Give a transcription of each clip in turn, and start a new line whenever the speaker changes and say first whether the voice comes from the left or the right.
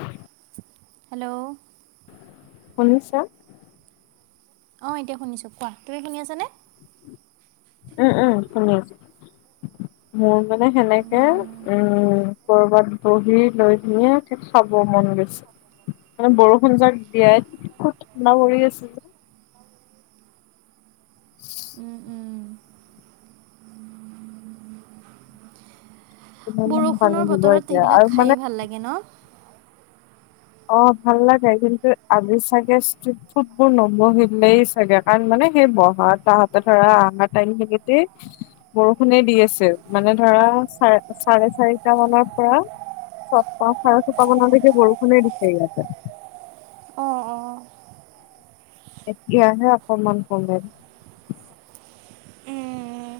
left: হয়।
right: হেল্ল'
left: শুনিছা
right: অ এতিয়া শুনিছো কোৱা তুমি শুনি আছানে।
left: উম উম শুনি আছো মানে সেনেকে
right: উম,
left: উম কৰবাত বহি লৈ কিনে চিপ খাব মন গৈছে মে বৰষুণ খজ দি খুব ঠাণ্ডা হৰি আছিল যে
right: উম উম
left: ইমান পানী
right: বৰষুণৰ
left: দিব
right: বতৰত
left: এতিয়া
right: সেইবিলাক
left: আৰু মানে
right: খায়েই ভাল লাগে ন।
left: অ ভাল লাগে কিন্তু আজি চাগে ষ্টট ফুট বোৰ নবহিলেই চাগে কাৰণ মানে। ন সেই বহা তাহতে ধৰা আহা টাইম থেতে বৰষুণে দি আছে মানে ধৰা চাৰে চাৰে চাৰিটা মানৰ পৰা চ পা চাৰে ছোপামানলৈকে বৰষুণ দিছে। মনেৰিছেতে
right: অঁ অঁ
left: এতিয়াহে অকমান কম।
right: উম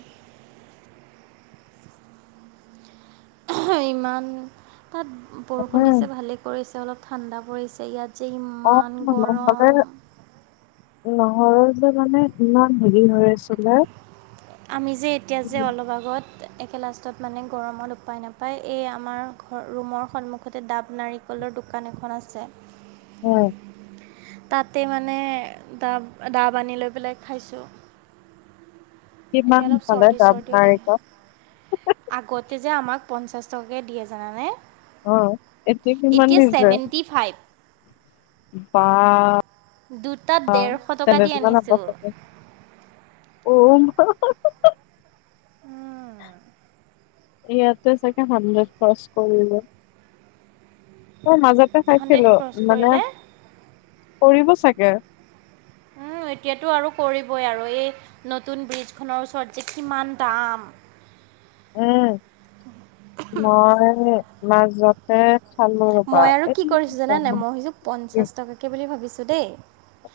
right: ইমান তাত বৰষুণ দিছে
left: উম,
right: ভালেই কৰিছে অলপ ঠাণ্ডা পৰিছে ইয়াত। যেই
left: অ'
right: ইমান গৰম।
left: নহৰৰ যে মানে ইমান হেৰি হৈ আছিলে
right: আমি যে এতিয়া যে
left: উম।
right: অলপ আগত একে লাষ্টত মানে গৰমত উপায় নাপায় এই আমাৰ ঘৰ ৰুমৰ সন্মুখতে ডাব নাৰিকলৰ দোকান এখন আছে।
left: উম।
right: তাতে মানে দা দা ব্ধী লৈ পেলাই খাইছোঁ।
left: কিমান
right: এতিয়া অলপ
left: হালে
right: চৰ্দি
left: যাম
right: চৰ্দিও লাগে
left: নাৰিকল।
right: আগতে যে আমাক পঞ্চাছ টকাকৈ দিয়ে জানানে।
left: অ'। কিমান
right: এতিয়া
left: দিছে
right: ছেভেণ্টি ফাইভ।
left: বা।
right: দুটাত
left: অ
right: ডেৰশ টকা দি
left: ছেভেণ্টি হব
right: আনিছোঁ
left: ছাগে।
right: উম।
left: ইয়াতে চাগে হাড্ৰেড ক্ৰচ কৰিলে। মোৰ মাজতে
right: হাণ্ড্ৰেড
left: খাইছিলো
right: ক্ৰছ
left: মানে
right: কৰিলে
left: কৰিব চাগে। [inaudible]
right: এতিয়াতো আৰু কৰিবই আৰু এই নতুন ব্ৰিজখনৰ ওচৰত যে কিমান দাম।
left: উম। মই মাজতে খালোঁ ৰ'বা
right: মই আৰু
left: এই
right: কি কৰিছো জানানাই মই
left: গুৱাহাটী-
right: সযো পঞ্চাশ টকাকে বুলি ভাবিছো দেই।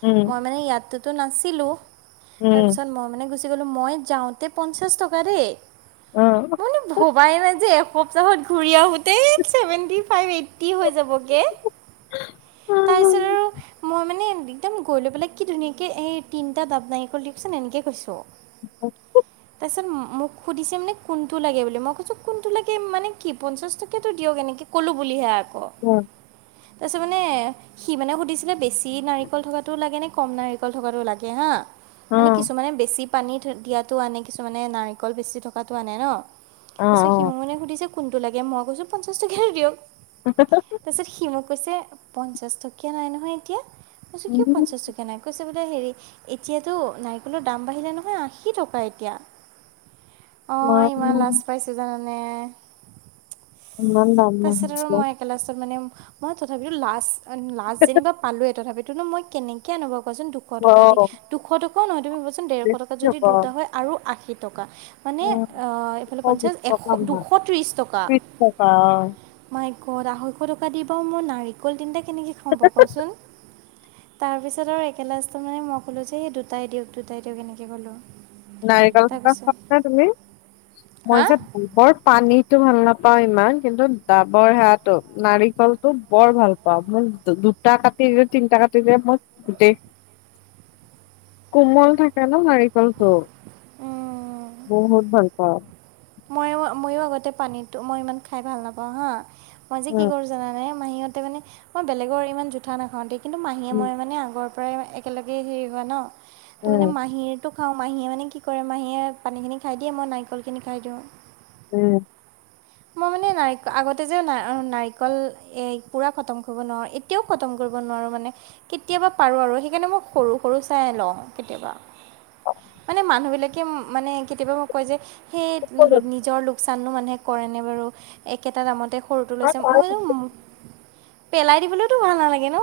left: উম,
right: মই মানে ইয়াততোতো নাছিলো
left: উম,
right: তাৰপিছত মই মানে গুছি মই যাওঁতে পঞ্চাছ টকা দেই,
left: অ'।
right: বুলো ভবাই নাই যে এক। কপচাহত ঘূৰি আহোতে ছেভেণ্টি ফাইভ এইট হৈ যাবগে তাৰপিছত আৰু মই মানে। একদম গৈ লৈ পেলাই কি ধুনীয়াকৈ এই তিনিটা দাব নাঙিকল দিয়কচোন এনেকৈছোঁ।
left: অ
right: তাৰ মোক সুধিছে মানে কোনটো লাগে বুলি মই কৈছোঁ কোনটো লাগে মানে কি পঞ্চাছ টকীয়াটো দিয়ক এনেকৈ ক'লোঁ বুলিহে। আকৌ
left: উম,
right: তাৰপিছত মানে সি মানে সুধিছিলে বেছি নাৰিকল থকাতটোও লাগে নে কম নাৰিকল থকাতটো লাগে হা। মানে
left: অ',
right: কিছুমানে বেছি পানী দিয়াতো আনে কিছুমানে নাৰিকল বেছি থকাতটো আনে ন।
left: অ',
right: তাৰপিছ সি
left: অ'।
right: মোক মনে সুধিছে কোনটো লাগে মই কৈছো পঞ্চাশ টকীয়া দিয়ক। তাৰপিছত সি মোক কৈছে পঞ্চাশ টকীয়া নাই নহয় এতিয়া। কইছো কিয়
left: উম
right: পঞ্চাশ টকীয়া নাই কৈছে হেৰি এতিয়াতো নাৰিকলৰ দাম বাঢ়িলে নহয় আশী টকা এতিয়া। অঁ ইমান লাজ পাইছো জানানে।
left: ইমান মৰম লাগিছিলে
right: মান মই তথাপো লাষ্ট লাষ্ট যেনিবা পালোৱে তথাপিতো নো মই কেনেকে আনোবা। চোন দুশ টকা দি দুশ টকাও নহয় তুমি ভোৱাচোন দেৰশ টকা যদি দুটা হয় আৰু আশী টকা। মানে এইফালে
left: দুশ বিশ
right: পঞ্চাছ এ দুশ ত্ৰিশ টকা।
left: অ।
right: ক'ত আঢ়ৈশ টকা দিব মুৰ নাৰিকল তিনিটা কেনেকৈ খাওঁ বা কচোন। তাৰপিছত আৰু একেল লাষ্টত মানে মই ক'লোঁ যে সেই দুটাই দিয়ক দুটাই দিয়ক এনেকৈ ক'লোঁ।
left: নাৰিকল খ
right: তাৰপিছত
left: ন তুমি
right: হা
left: মই যে বলৰ পানীটো ভাল নাপাওঁ। পাওঁ ইমান কিন্তু ডাবৰ সে নাৰিকলটো বৰ ভাল পাওঁ মই দুটা ক স যে তিনটা কাটি য মই গোটেই কোমল থাকে ন নাৰ। তেলটো।
right: উম।
left: বহুত ভাল পাওঁ।
right: মইো ময়ো আগতে পানীতো মই ইমান খাই ভাল নাপাওঁ হা মই যে কি
left: উম,
right: কৰো জানানে মাহীতে মানে মই বেলেগৰ ইমান জোঠা নাখাওঁতে কিন্তু মাহীয়ে
left: উম,
right: মই মানে আগৰ পৰা প্ৰায় একেলগে হেৰি হোৱা ন তো
left: উম,
right: মানে মাহীৰটোক খাওঁ মাহীয়ে মানে কি কৰে মাহীয়ে পানীখিনি খাই দিয়ে মই নাৰিকলখিনি খাই দিওঁ
left: উম
right: মই মানে ন আগতে যে নাৰিকল পুৰা খতম কৰিব নোৱাৰো এতিয়াও খতম কৰিব কেতিয়াবা পাৰো আৰু সেইকাৰণে মই সৰু সৰু চাই ল কেতি মানে মানুহ বিলাকে মানে কেতিয়াবা মোক কয় যে সেই
left: ওপৰত
right: নিজৰ লোক লোকচাননো মানুহে কৰেনে বাৰু একেটা দামতে সৰুটো
left: আৰু
right: লৈছে মই
left: তাৰ-
right: পেলাই দিবলৈতো ভাল নালাগে ন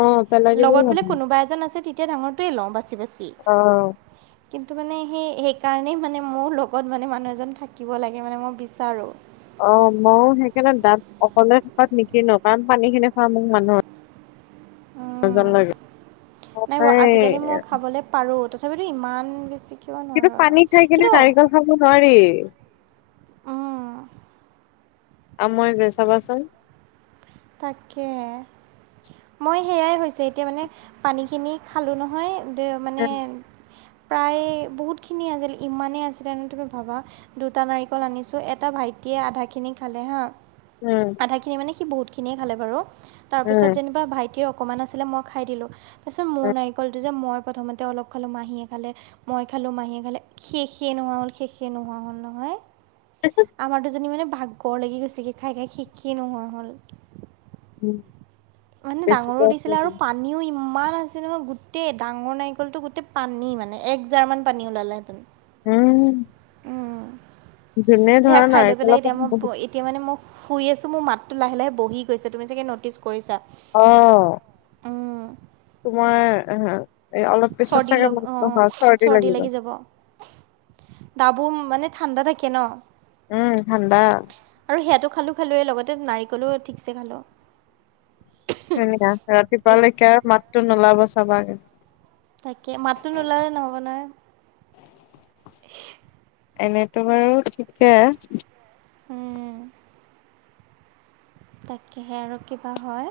left: অ' পেলাই দিবও
right: লগত
left: ভাল।
right: বোলে কোনোবা এজন আছে এতিয়া ডাঙৰ টোৱে লং বাছ
left: আহ
right: কিন্তু মানে সেই সেইকাৰণেই মানে মোৰ লগত মানে মানুহ এজন থাকিব লাগে মানে মই বিচাৰোঁ
left: অ মই সেইকাৰণে দাঁত অকলে থকাত নিকো কাৰণ পানী খিনি খোৱা মোক মানুহৰ
right: উম নাই বাৰ আজিকালি মই খাবলে পাৰো তথাপিতো ইমান বেছি কিয়
left: কিন্তু
right: নোৱাৰোঁ আৰু
left: পানী খাই কিনে
right: কিন্তু
left: নাৰিকল খাব নোৱাৰি।
right: উম,
left: আও মই যে চাবাচোন?
right: তাকে। মই সেয়াই হৈছে এতিয়া মানে পানীখিনি খালোঁ নহয়। দে মানে।
left: উম
right: প্ৰায় বহুতখিনি আছিল। ইমানেই আছিলে তুমি ভাবা। দুটা নাৰিকল আনিছোঁ এটা ভাইটি। য়ে আধাখিনি খালে হাঁ।
left: উম
right: আধা খিনি মানে সি বহুত খিনিয়ে খালে বাৰু। তাৰ পিছত
left: উম
right: যেনিবা ভাইটিৰ। অকমান আছিলে মই খাই দিলোঁ। তাৰপিছত মোৰ নাৰিকলটো যে মই প্ৰথমতে অলপ খালোঁ, মাহীয়ে খালে, মই খালোঁ, মাহীয়ে খালে শেষেইে নোহোৱা হ'ল শেষেই নোহোৱা হ'ল নহয়। আমাৰ দুজনী মানে ভাগৰ লাগি গৈছেগে খাই খাই শেষেই নোহোৱা হল।
left: উম।
right: মানে
left: বেছিকে
right: ডাঙৰো দিছিলে
left: আছে।
right: আৰু পানীও ইমান। আছিলে ক। গোটেই ডাঙৰ নাৰিকলতটো গোটেই পানী মানে। এক জাৰ মান পানী ওলালে হেতেন।
left: উম। যোনে
right: সেয়া
left: ধৰা
right: খাই লৈ পেলাই
left: নাৰিকলৰ
right: এতিয়া
left: পানী
right: মই
left: বহুত
right: এতিয়া মানে মোক। শুই আছো মোৰ মাতটো লাহ লাহে বহি গৈছে। তুমি চাগে ন'টিছ কৰিছা।
left: অ।
right: উম,
left: তোমাৰ। এই অলপ পেছাৰ
right: চৰ্দি
left: চাগে
right: লগ
left: মাত
right: অঁ
left: হয় খৰতে
right: চৰ্দি
left: লাগিব।
right: বুম মানে ঠাণ্ডা থাকে ন।
left: উম ঠাণ্ডা।
right: আৰু সেয়াটো খালোঁ খালোৱেই লগতে নাৰিকলো ঠিকছে খালো।
left: হেনেকা আছে। ৰাতিপুৱালৈকে আৰু মাতটো নোলাব চাবাগে।
right: তাকে মাতটো নুলালে নহব নহয়।
left: এনেতো বাৰু ঠিকে।
right: উম। তাকেহে আৰু কিবা হয়।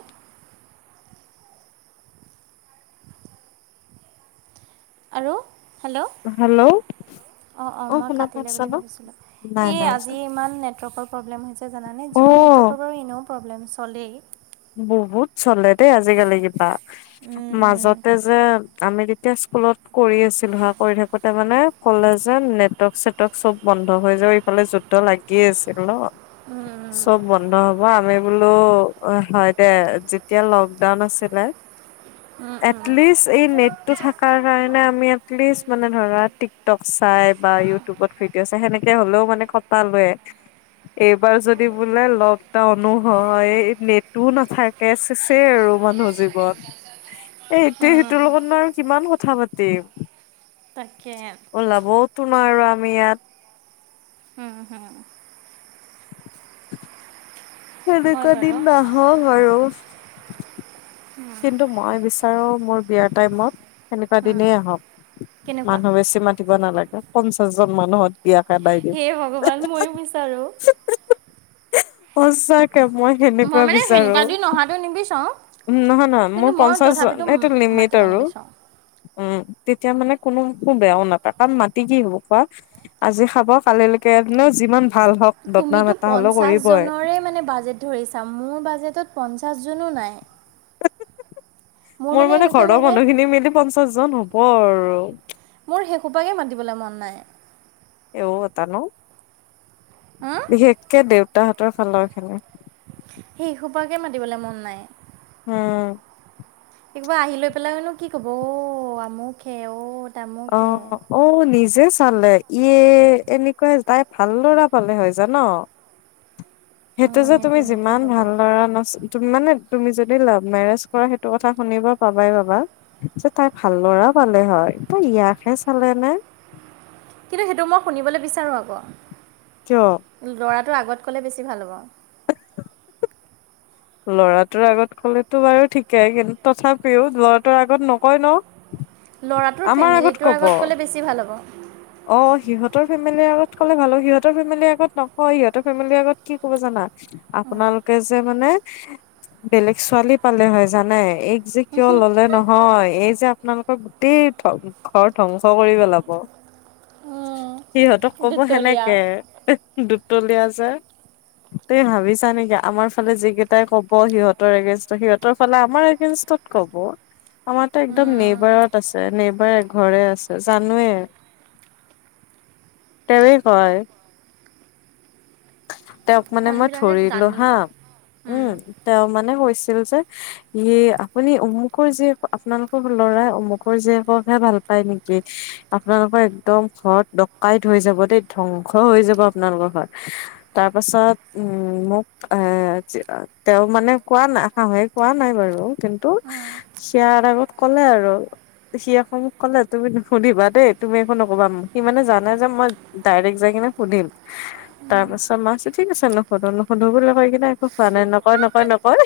right: আৰু? Hello
left: hello.
right: অঁ অঁ
left: অ
right: মই
left: শুনা
right: কাটিলে
left: পাইছা
right: বুলি
left: ন?
right: ভাবিছিলোঁ।
left: নাই
right: এই
left: নাই
right: আজি
left: চোৱা
right: ইমান নেটৱৰ্কৰ প্ৰব্লেম হৈছে জানা নে? জিঅ' নে
left: অ'
right: নেটৱৰ্কৰ বাৰু এনেও প্ৰব্লেম চলেই।
left: বহুত চলে দেই আজিকালি কিবা
right: উম, উম,
left: মাজতে যে। আমি যেতিয়া স্কুলত কৰি আছিলো হা কৰি থাকোতে মানে ক'লে যে নেটৰ্ক চেটৰ্ক চব বন। বন্ধ হৈ যাও ইফালে যুদ্ধ লাগিয় আছিল ন। চব বন্ধ হব। আমি বোলো অহ। হয় দে যেতিয়া লকডাউন আছিলে।
right: উম, উম
left: এটলিস্ত এই নেটটো থাকাৰ কাৰণে আমি এটলিস্ত মানে ধৰা টিকটক চাই। বা ইউটিউবত ভিডিঅ চাই সেনেকে হ'লেও মানে খটা লয়। এইবাৰ যদি বোলে লকডাউনো হয়। নেটটো নাথাকে সেছেই আৰু মানুহৰ জীৱন। এ এইটোয়ে
right: উম
left: সেইটোৰ লগত ন আৰু কিমান কথা পাতি। তিম।
right: তাকে
left: উলাবৌটো নোৱাৰো আমি ইয়াত।
right: উম হম। হয়
left: সেনেকুৱা
right: বাৰু
left: দিন নাহক আৰু। কিন্তু মই বিচাৰো মোৰ বিয়াৰ টাইমত সেনেকুৱা
right: উম,
left: দিনেই আহক।
right: কেনেকুৱা
left: মানুহ বেছি মাতিব নালাগে। পঞ্চাশ জন মানুহত বিয়া খেদাই দিউ।
right: হে ভগৱান ময়ো বিচাৰোঁ
left: সঁচা কে মই সেনেকুৱা
right: মানে
left: বিচাৰো।
right: সেনেকুৱা দিন অহাটো নিবিচাৰোঁ
left: নহয় নহয়
right: কিন্তু
left: মোৰ
right: মই
left: পঞ্চাশ জন,
right: তথাপিতো
left: সেটো লিমিট
right: মাতিব
left: আৰু
right: নিবিচাৰোঁ
left: উম। তেতিয়া মানে কোনো বেয়াও নাপায় কাৰণ মাটি কি হ'ব কোৱা - আজি খাব কালিলৈকে ন যিমান ভাল হওক বদনাম
right: তুমিটো
left: এটা হ'লেও কৰিবই।
right: পঞ্চাশজনৰে মানে বাজেট ধৰি চ মোৰ বাজেত প পাঁচজনো নাই
left: মোৰ মানে ঘৰৰ মানুহখিনি মিলি পঞ্চাশ জন হব আৰু
right: মোৰ সেইসোপাকে মাতিবলৈ মন নাই
left: এটা ন
right: হম
left: বিশেষকে দেউতাহঁতৰ ফালৰখিনি
right: সেইসোপাকে মাতিবলে মন নাই
left: উম।
right: একবাৰ আহি লৈ পেলাইনো কি কব অ আমুক হে অ তামুকহে
left: অ-অ নিজ নিজে চালে ইয়ে এনেকুৱাই তাই ভাল লৰা পালে হয় জান সেইটো যে তুমি
right: তেনেকেই
left: যিমান
right: ক'ব
left: ভাল লৰা নচ মানে তুমি যদি লাভ মেৰেজ কৰা সেইটো কথা শুনিব পাবাই পাবা যে তাই ভাল ল'ৰা পালে হয় ত ইয়াকহে চালে নে?
right: কিন্তু সেইটো মই শুনিবলৈ বিচাৰো
left: কিয়?
right: আকৌ ল'ৰাটো আগত কলে বেছি ভাল হ'ব
left: লৰাটোৰ আগত কলেতো বাৰু ঠিকেই কিন্তু তথাপিও লৰাটোৰ আগত নকয় ন
right: ল'ৰাটোৰ
left: আমাৰ আগত
right: ফেমিলিটোৰ
left: কব
right: ক'লে বেছি ভাল হ'ব
left: অ সিহঁতৰ ফেমেলি আগত ক'লে ভাল সিহঁতৰ ফেমিলিৰ আগত নকয় সিহঁতৰ ফেমিলিৰ আগত কি কব জানা আপোনালোকে যে মানে বেলেগ ছোৱালী পালে হয় জানে এই যে কিয় ললে নহয় এই যে আপোনালোক গোটেই ঘৰ ধ্বংস কৰি পেলাব। সিহঁতক কব
right: দুতলীয়া
left: সেনেকে দুইতলিয়া যে তুমি ভাবিছা নেকি আমাৰফালে যিকেইটা এই কথা তাই কব সিহঁতৰ এগেনষ্ট সিহঁতৰ ফালে আমাৰ এগেনষ্টত কব আমাৰতো একদম নেবাৰত আছে নেবাৰ ঘৰে আছে জানোৱে তেৱেঁই কয়। তেওঁক মানে মই
right: মানুহবিলাকে
left: ধৰিলো
right: জানি
left: হা উম তেওঁ মানে কৈছিল যে ইয়ে আপুনি অমুকৰ যি আপোনালোকৰ ল'ৰা অমুকৰ জীয়েকক হে ভাল পাই নেকি আপোনালোকৰ একদম ঘৰত ডকাইত হৈ যাব দেই ধ্বংস হৈ যাব আপোনালোকৰ হয় তাৰ পাছত উম মোক এ তেওঁ মানে কোৱা নাই শাহুৱে কোৱা নাই বাৰু আৰু কিন্তু সেয়াৰ আগত কলে আৰু সি আকৌ মোক ক'লে তুমি নুশুনিবা দেই তুমি একো নকবা সি মানে জানে যে মই ডাইৰেক্ট জে [unintelligible] সুধিম তাৰ পাছত ঠিক আছে নুসুধো ন সুধো বুলি নকয় কিা একো হোৱা নাই নকয়-নকয়-নকয়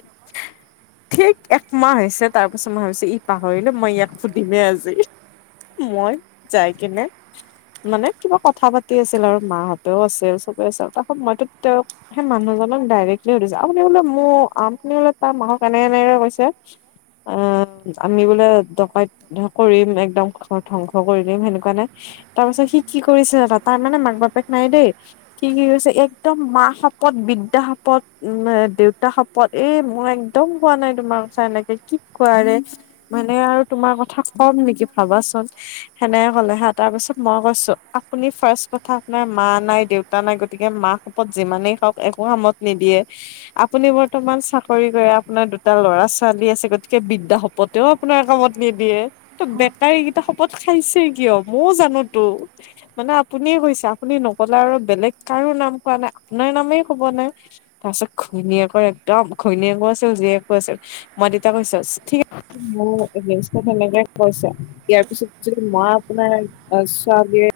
left: ঠিক একমাহ হৈছে তাৰ পিছত মাহ হৈছে ই পাহৰিলো মই ইয়াক সুধিমেই আজি মই যাই কিনে মানে কিবা কথা পাতি আছিল আৰু মাহঁতেও আছিল চবে আছিল ত মইতো তেওঁক সেই মানুহজনক ডাইৰেক্টলি সুধিছোঁ আপুনি বোলে মোৰ আপুনি বোলে তাৰ মাকক এনেকে-এনেকে কৈছে অ আমি বোলে ডকাইত কৰিম একদম ধ্বংস কৰি দিম সেনেকুৱা নাই তাৰ পাছত সি কি কৰিছে জান তাৰ মানে মাক-বাপেক নাই দেই কি কৈছে একদম মা শপত, বিদ্যা শপত, দেউতা শপত এই মই একদম কোৱা নাই তোমাৰ কথা এনেকে কি কোৱাৰে মানে আৰু তোমাৰ কথা কম নেকি ভাবাচোন সেনেহে কলে হে তাৰ পিছত মই কৈছো আপুনি ফাৰ্ষ্ট কথা আপোনাৰ মা নাই, দেউতা নাই গতিকে মাক শপত যিমানেই হওক একো কামত নিদিয়ে আপুনি বৰ্তমান চাকৰি কৰে আপোনাৰ দুটা ল'ৰা-ছোৱালী আছে গতিকে বিদ্যা শপতেও আপোনাৰ কামত নিদিয়ে বেটাৰীকেইটা শপত খাইছে কিয় ময়ও জানোতো মানে আপুনিয়ে কৈছে আপুনি নকলে আৰু বেলেগ কাৰো নাম কোৱা নাই আপোনাৰ নামেই কব নাই তাৰপিছত ঘৈণীয়েকৰ একদম ঘৈণীয়েকৰ আছিল যিয় কৈছিল মই তেতিতা কৈছো িক আ মোৰনেকে কৈছ ইয়াৰ পিছত মা আপোনাৰ ছোৱালীয়ে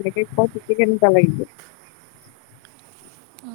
left: এনেকে পতি কেনেুৱা লাগিব [unintelligible]